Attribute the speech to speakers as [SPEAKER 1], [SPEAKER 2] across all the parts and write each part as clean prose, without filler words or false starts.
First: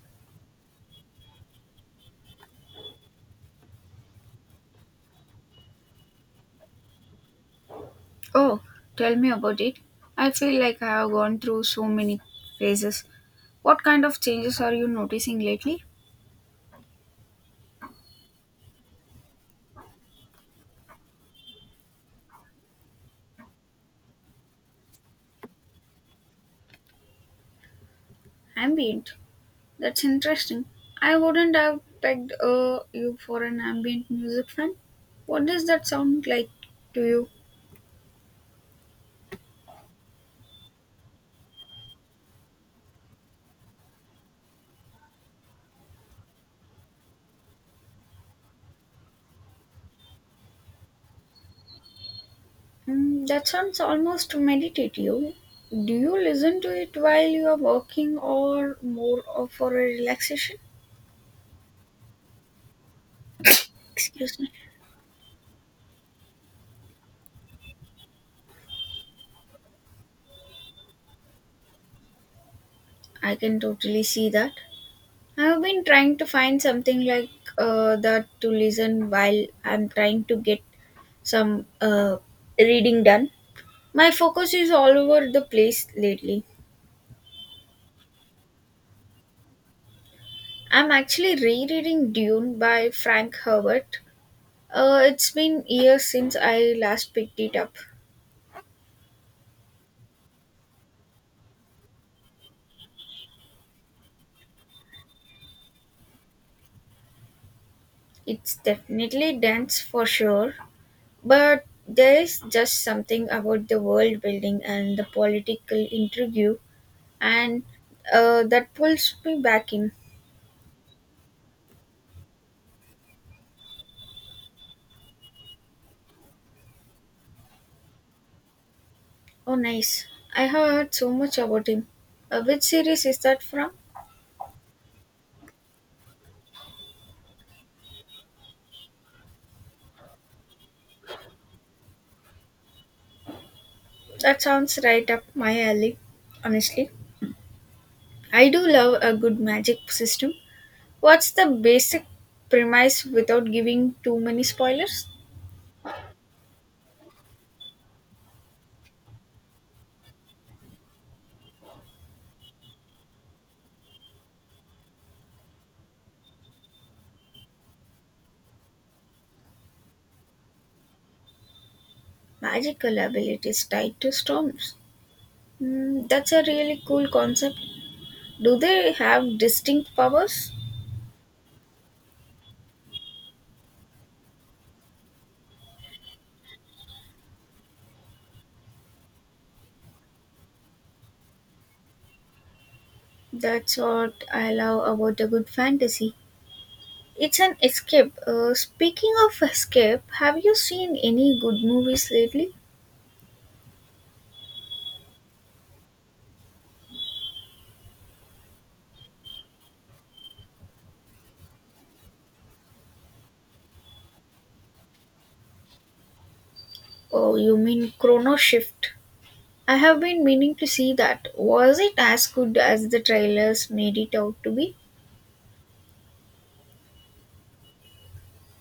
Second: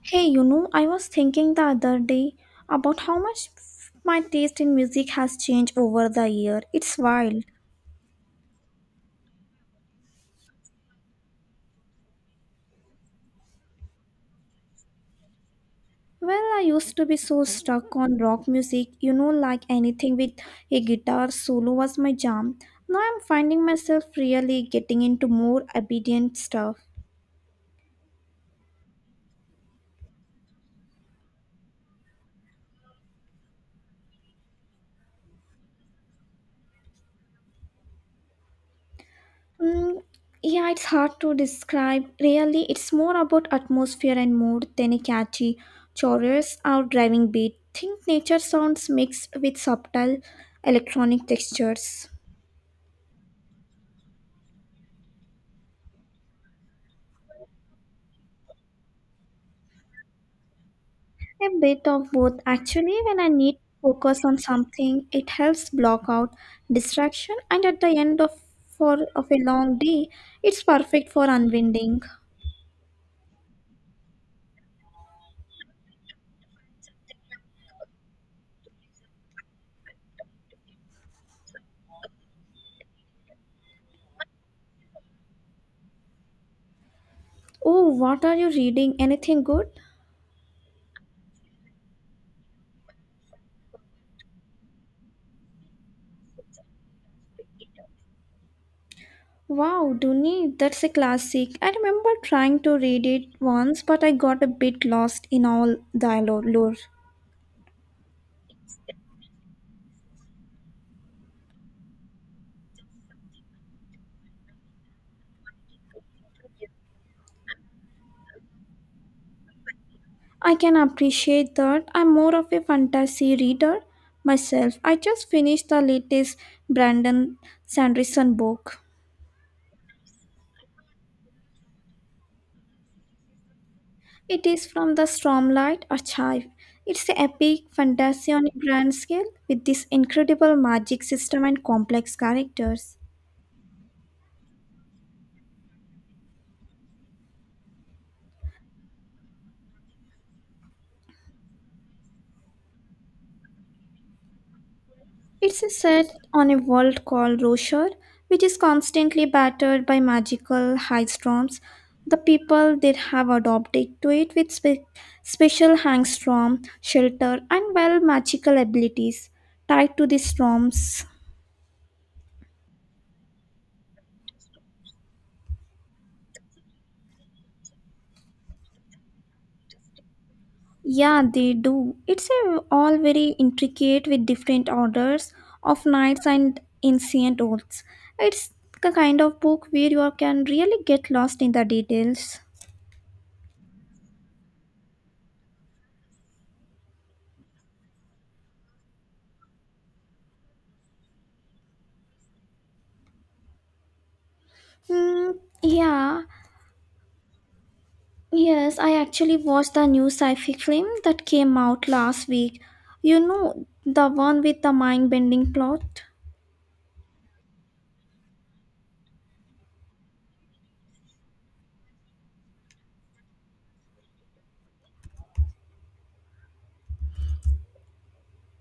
[SPEAKER 1] Hey, you know, I was thinking the other day about how much my taste in music has changed over the year. It's wild.
[SPEAKER 2] Oh, tell me about it. I feel like I have gone through so many phases. What kind of changes are you noticing lately?
[SPEAKER 1] Well, I used to be so stuck on rock music, you know, like anything with a guitar solo was my jam. Now I'm finding myself really getting into more obedient stuff.
[SPEAKER 2] Ambient. That's interesting. I wouldn't have pegged you for an ambient music fan. What does that sound like to you?
[SPEAKER 1] Mm, yeah, it's hard to describe. Really, it's more about atmosphere and mood than a catchy chorus or driving beat. Think nature sounds mixed with subtle electronic textures.
[SPEAKER 2] Mm, that sounds almost meditative. Do you listen to it while you are working or more of for a relaxation?
[SPEAKER 1] A bit of both. Actually, when I need to focus on
[SPEAKER 2] Excuse me.
[SPEAKER 1] something, it helps block out distraction, and at the end of for of a long day, it's perfect for unwinding.
[SPEAKER 2] I can totally see that. I've been trying to find something like that to listen while I'm trying to get some reading done. My focus is all over the place lately.
[SPEAKER 1] Oh, what are you reading? Anything good?
[SPEAKER 2] I'm actually rereading Dune by Frank Herbert. It's been years since I last picked it up.
[SPEAKER 1] Wow, Duni, that's a classic. I remember trying to read it once, but I got a bit lost in all the lore.
[SPEAKER 2] It's definitely dense for sure, but there is just something about the world building and the political intrigue and that pulls me back in.
[SPEAKER 1] I can appreciate that. I'm more of a fantasy reader myself. I just finished the latest Brandon Sanderson book.
[SPEAKER 2] Oh, nice. I have heard so much about him. Which series is that from?
[SPEAKER 1] It is from the Stormlight Archive. It's an epic fantasy on a grand scale with this incredible magic system and complex characters.
[SPEAKER 2] That sounds right up my alley, honestly. I do love a good magic system. What's the basic premise without giving too many spoilers?
[SPEAKER 1] It's set on a world called Roshar, which is constantly battered by magical high storms. The people there have adopted to it with special hang storm shelter and well magical abilities tied to the storms.
[SPEAKER 2] Magical abilities tied to storms. Mm, that's a really cool concept. Do they have distinct powers?
[SPEAKER 1] Yeah, they do. All very intricate with different orders of knights and ancient oaths. It's the kind of book where you can really get lost in the details.
[SPEAKER 2] That's what I love about a good fantasy. It's an escape. Speaking of escape, have you seen any good movies lately?
[SPEAKER 1] Mm, yeah, Yes, I actually watched the new sci-fi film that came out last week. You know, the one with the mind-bending plot?
[SPEAKER 2] Oh, you mean Chrono Shift? I have been meaning to see that. Was it as good as the trailers made it out to be?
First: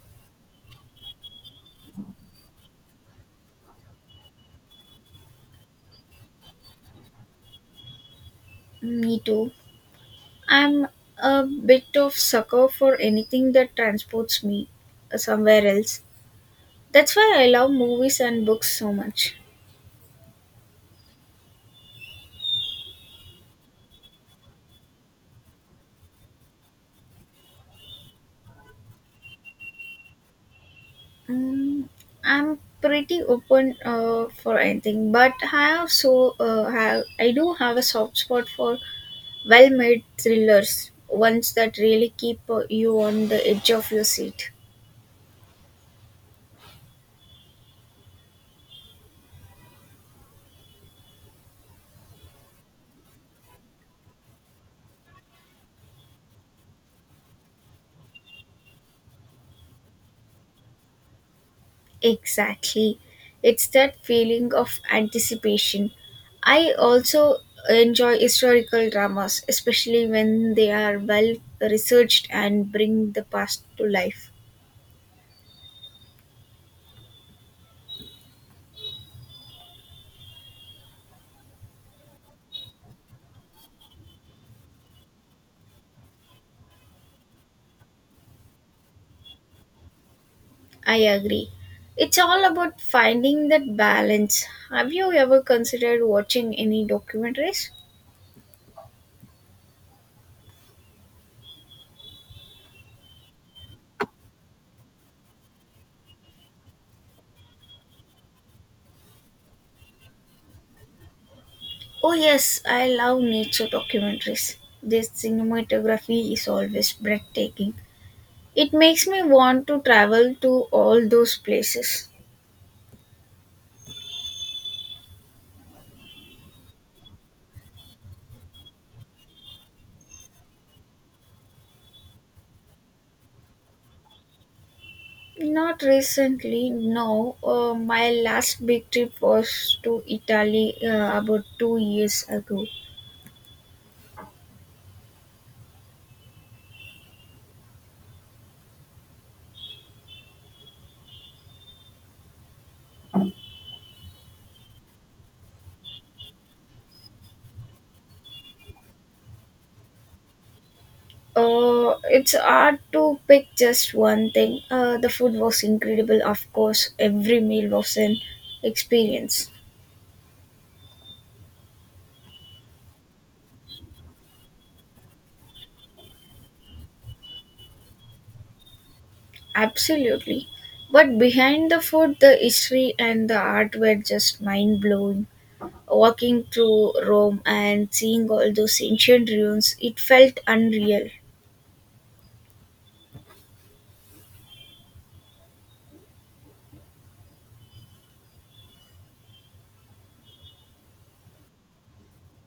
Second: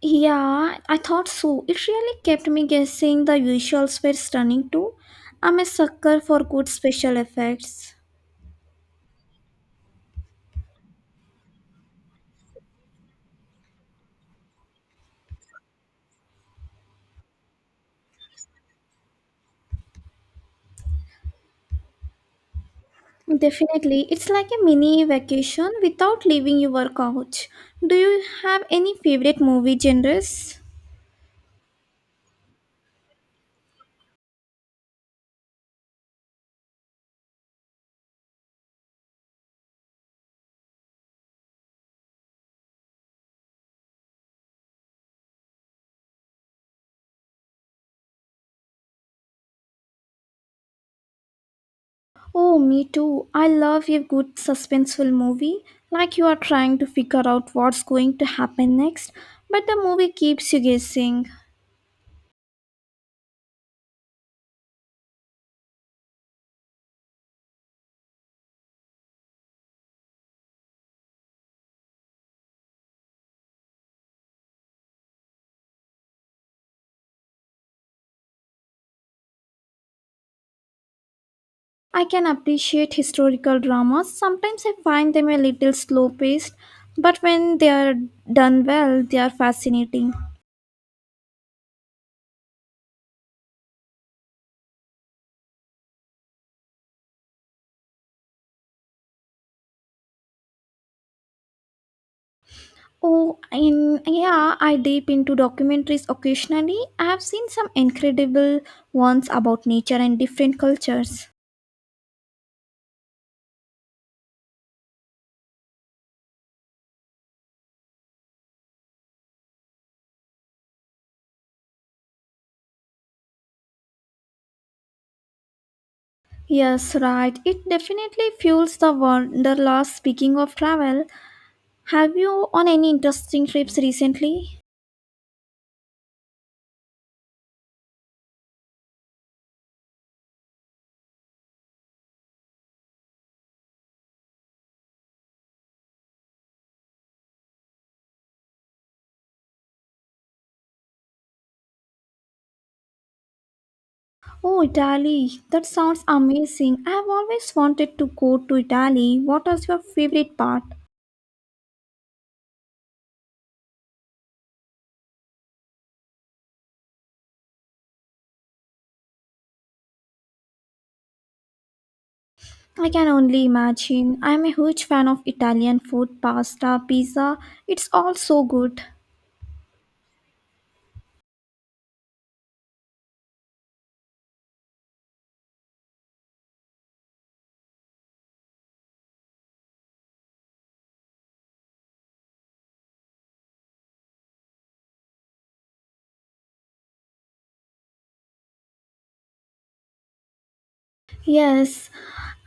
[SPEAKER 1] Yeah, I thought so. It really kept me guessing the visuals were stunning too. I'm a sucker for good special effects.
[SPEAKER 2] Mm, me too. I'm a bit of sucker for anything that transports me somewhere else. That's why I love movies and books so much.
[SPEAKER 1] Definitely, it's like a mini vacation without leaving your couch. Do you have any favorite movie genres?
[SPEAKER 2] Um, I'm pretty open for anything, but I do have a soft spot for well-made thrillers, ones that really keep you on the edge of your seat.
[SPEAKER 1] Oh, me too. I love a good suspenseful movie, like you are trying to figure out what's going to happen next, but the movie keeps you guessing.
[SPEAKER 2] Exactly, it's that feeling of anticipation. I also enjoy historical dramas, especially when they are well researched and bring the past to life.
[SPEAKER 1] I can appreciate historical dramas. Sometimes I find them a little slow paced, but when they are done well, they are fascinating.
[SPEAKER 2] I agree. It's all about finding that balance. Have you ever considered watching any documentaries?
[SPEAKER 1] Oh, in yeah, I dip into documentaries occasionally. I have seen some incredible ones about nature and different cultures.
[SPEAKER 2] Oh, yes, I love nature documentaries. Their cinematography is always breathtaking. It makes me want to travel to all those places.
[SPEAKER 1] Yes, right. It definitely fuels the wanderlust. Speaking of travel, have you on any interesting trips recently?
[SPEAKER 2] Not recently, no. My last big trip was to Italy about 2 years ago.
[SPEAKER 1] Oh, Italy. That sounds amazing. I have always wanted to go to Italy. What was your favorite part?
[SPEAKER 2] It's hard to pick just one thing. The food was incredible, of course. Every meal was an experience.
[SPEAKER 1] I can only imagine. I'm a huge fan of Italian food, pasta, pizza. It's all so good.
[SPEAKER 2] Absolutely. But behind the food, the history and the art were just mind blowing. Walking through Rome and seeing all those ancient ruins, it felt unreal.
[SPEAKER 1] Yes,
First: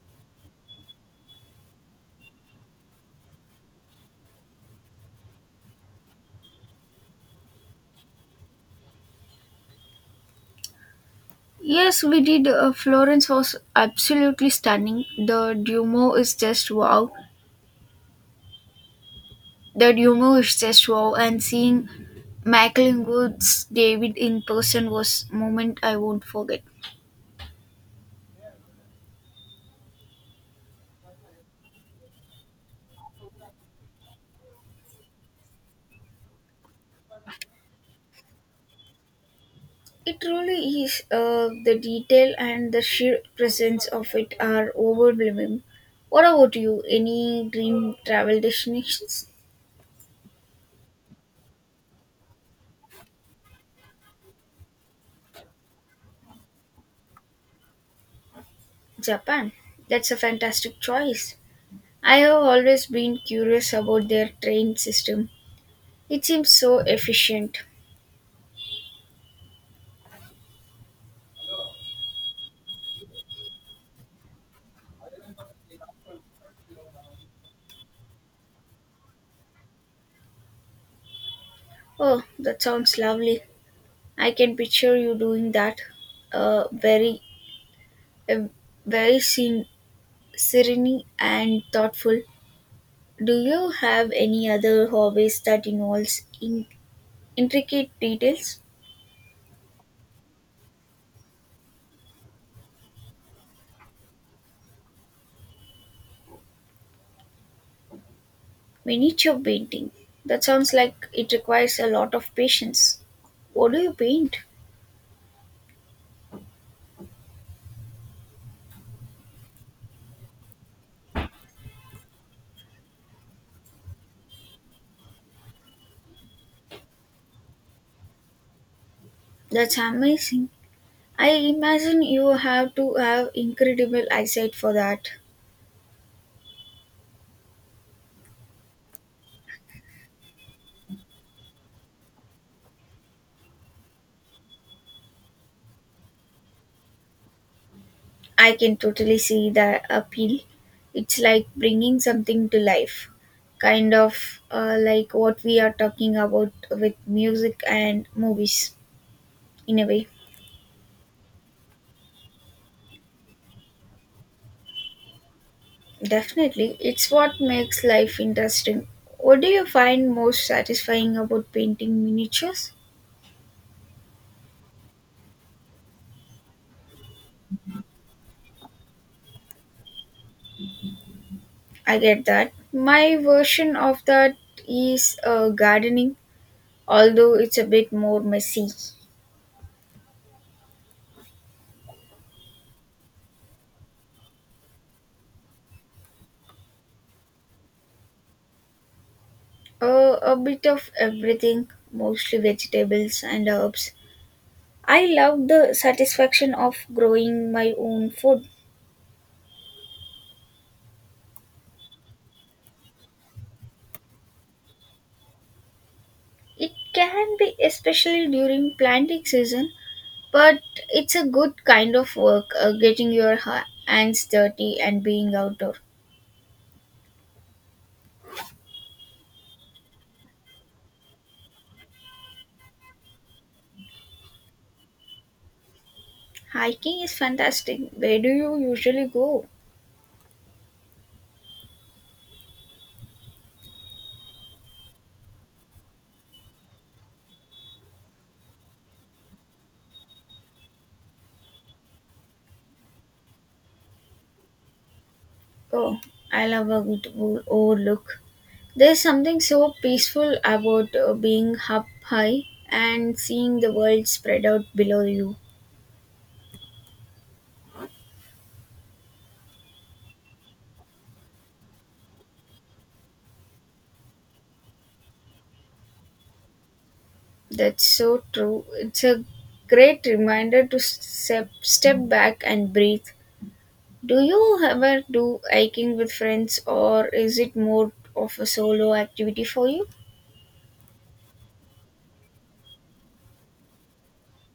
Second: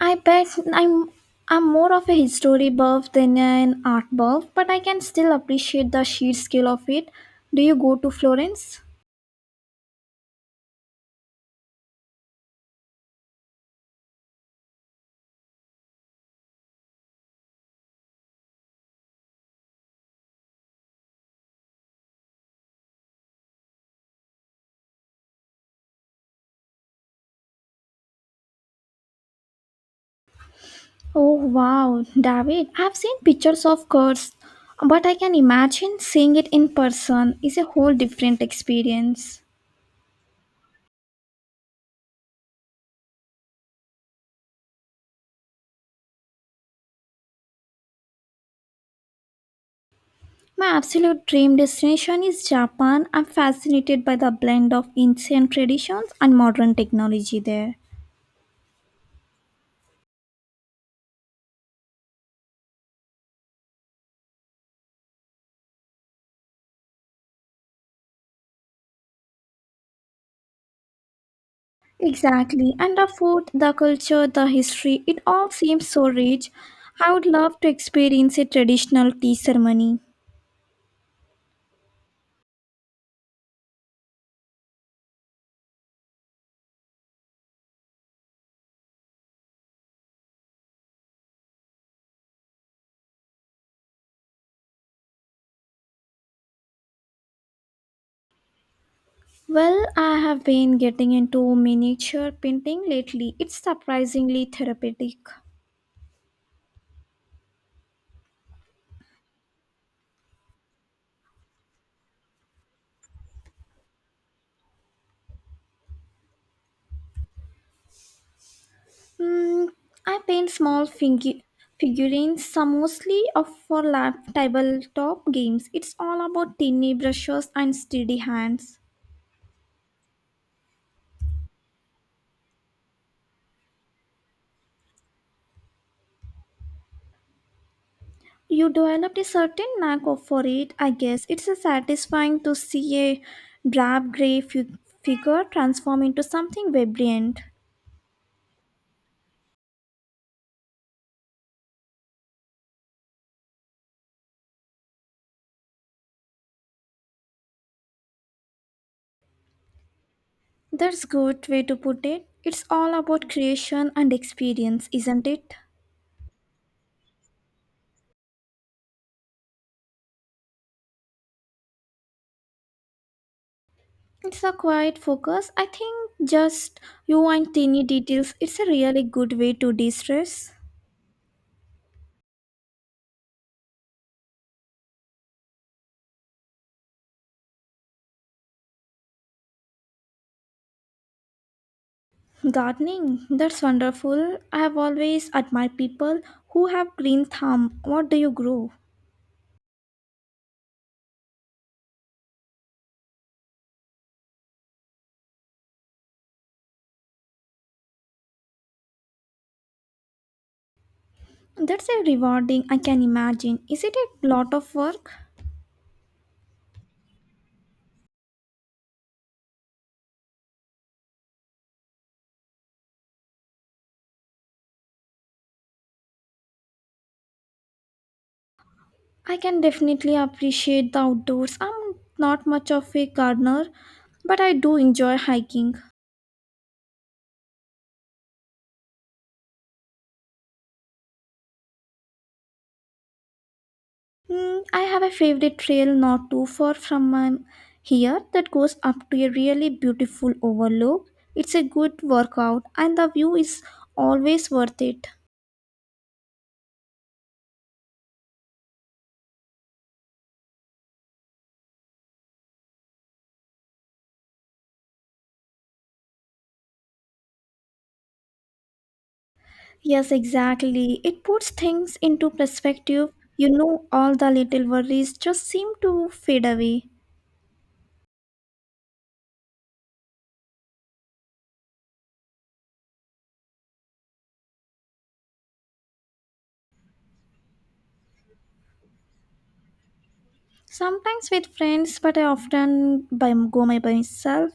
[SPEAKER 1] I bet I'm I'm more of a history buff than an art buff, but I can still appreciate the sheer scale of it. Do you go to Florence?
[SPEAKER 2] Yes, we did. Florence was absolutely stunning. The Duomo is just wow. The humor is just wow, and seeing Michael Woods David in person was moment I won't forget.
[SPEAKER 1] Oh wow, David, I've seen pictures of course, but I can imagine seeing it in person is a whole different experience.
[SPEAKER 2] It really is. The detail and the sheer presence of it are overwhelming. What about you? Any dream travel destinations?
[SPEAKER 1] My absolute dream destination is Japan. I'm fascinated by the blend of ancient traditions and modern technology there.
[SPEAKER 2] Japan. That's a fantastic choice. I have always been curious about their train system. It seems so efficient.
[SPEAKER 1] Exactly. And the food, the culture, the history, it all seems so rich. I would love to experience a traditional tea ceremony.
[SPEAKER 2] Oh, that sounds lovely. I can picture you doing that. A very Uh, Very sen- Serene and thoughtful. Do you have any other hobbies that involves in- intricate details?
[SPEAKER 1] Well, I have been getting into miniature painting lately. It's surprisingly therapeutic.
[SPEAKER 2] Miniature painting. That sounds like it requires a lot of patience. What do you paint?
[SPEAKER 1] Mm, I paint small figurines, some mostly of for lap tabletop games. It's all about tiny brushes and steady hands.
[SPEAKER 2] That's amazing. I imagine you have to have incredible eyesight for that.
[SPEAKER 1] You developed a certain for it, I guess. It's a satisfying to see a drab gray figure transform into something vibrant.
[SPEAKER 2] I can totally see the appeal. It's like bringing something to life, kind of like what we are talking about with music and movies, in a way.
[SPEAKER 1] That's good way to put it. It's all about creation and experience, isn't it?
[SPEAKER 2] Definitely, it's what makes life interesting. What do you find most satisfying about painting miniatures?
[SPEAKER 1] It's a quiet focus. I think just you and tiny details. It's a really good way to de-stress.
[SPEAKER 2] I get that. My version of that is gardening, although it's a bit more messy.
[SPEAKER 1] Gardening, that's wonderful. I have always admired people who have green thumb. What do you grow?
[SPEAKER 2] A bit of everything, mostly vegetables and herbs. I love the satisfaction of growing my own food.
[SPEAKER 1] That's a rewarding, I can imagine. Is it a lot of work?
[SPEAKER 2] It can be especially during planting season, but it's a good kind of work, getting your hands dirty and being outdoor.
[SPEAKER 1] I can definitely appreciate the outdoors. I'm not much of a gardener, but I do enjoy hiking.
[SPEAKER 2] Hiking is fantastic. Where do you usually go?
[SPEAKER 1] Mm, I have a favorite trail not too far from here that goes up to a really beautiful overlook. It's a good workout, and the view is always worth it.
[SPEAKER 2] Oh, I love a good overlook. There's something so peaceful about being up high and seeing the world spread out below you.
[SPEAKER 1] Yes, exactly. It puts things into perspective. You know, all the little worries just seem to fade away.
[SPEAKER 2] That's so true. It's a great reminder to step back and breathe. Do you ever do hiking with friends or is it more of a solo activity for you?
[SPEAKER 1] Sometimes with friends, but I often by, go my by myself.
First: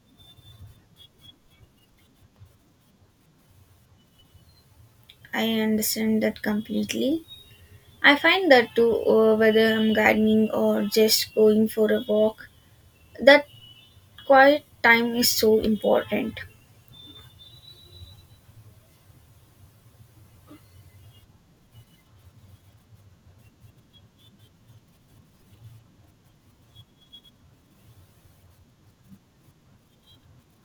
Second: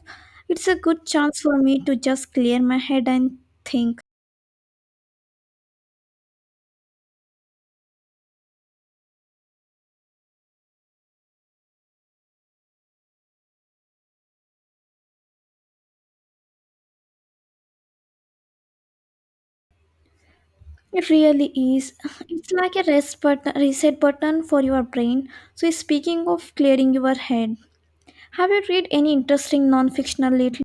[SPEAKER 1] It's a good chance for me to just clear my head and think.
[SPEAKER 2] I understand that completely. I find that too, whether I'm gardening or just going for a walk, that quiet time is so important.
[SPEAKER 1] It really is. It's like a reset button for your brain. So, speaking of clearing your head, have you read any interesting non-fictional lately?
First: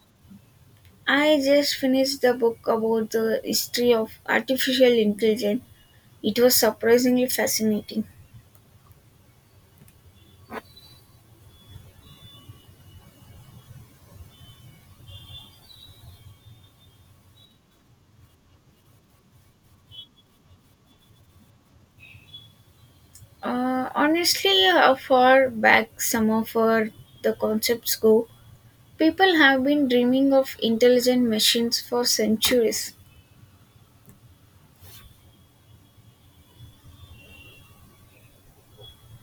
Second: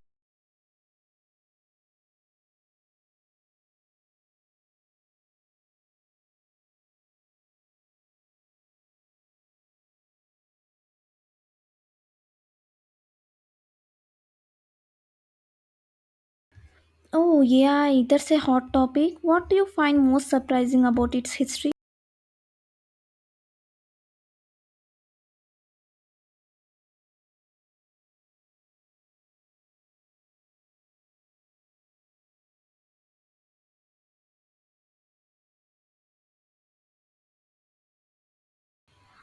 [SPEAKER 2] I just finished the book about the history of artificial intelligence. It was surprisingly fascinating.
[SPEAKER 1] Oh, yeah, that's a hot topic. What do you find most surprising about its history?
[SPEAKER 2] Honestly, how far back some of our the concepts go, people have been dreaming of intelligent machines for centuries.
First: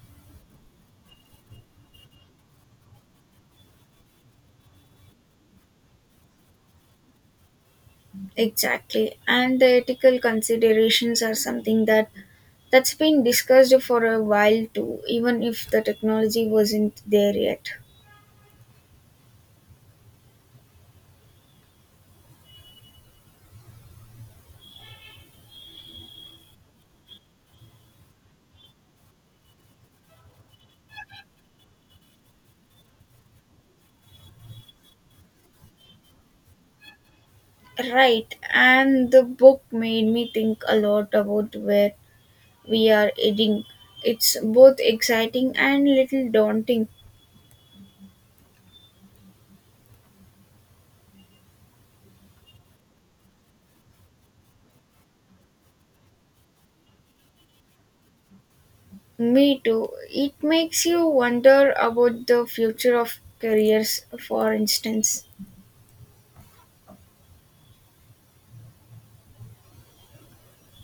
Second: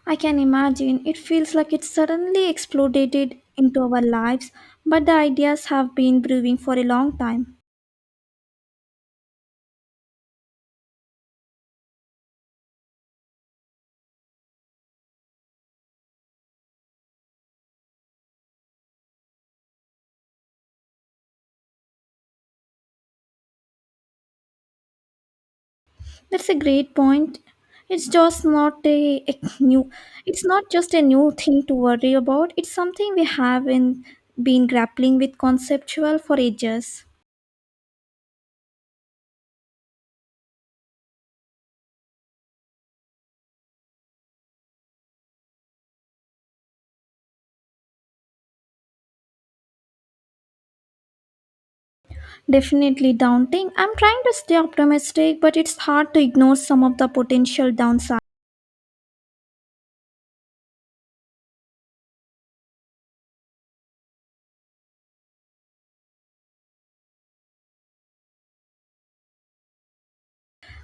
[SPEAKER 1] I can imagine. It feels like it suddenly exploded into our lives, but the ideas have been brewing for a long time.
[SPEAKER 2] Exactly, and the ethical considerations are something that's been discussed for a while too, even if the technology wasn't there yet.
[SPEAKER 1] That's a great point. It's just not a, a new it's not just a new thing to worry about. It's something we have been grappling with conceptual for ages.
[SPEAKER 2] Right, and the book made me think a lot about where we are heading. It's both exciting and little daunting.
[SPEAKER 1] Definitely daunting. I'm trying to stay optimistic, but it's hard to ignore some of the potential downsides.
[SPEAKER 2] Me too. It makes you wonder about the future of careers. For instance,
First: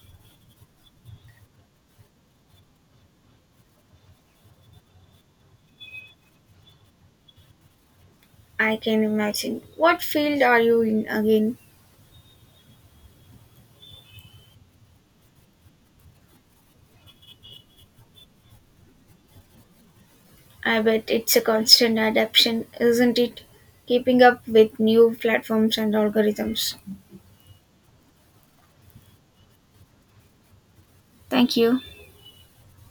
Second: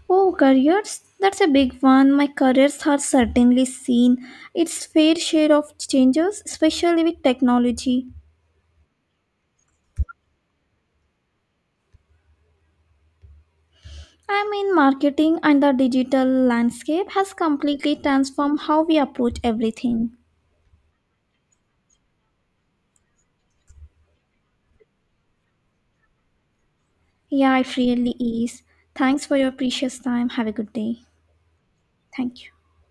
[SPEAKER 1] Oh, careers? That's a big one. My careers have certainly seen its fair share of changes, especially with technology.
[SPEAKER 2] I can imagine. What field are you in again?
[SPEAKER 1] I mean, marketing and the digital landscape has completely transformed how we approach everything.
[SPEAKER 2] I bet it's a constant adaptation, isn't it? Keeping up with new platforms and algorithms.
[SPEAKER 1] Yeah, it really is. Thanks for your precious time. Have a good day.
[SPEAKER 2] Thank you.
[SPEAKER 1] Thank you.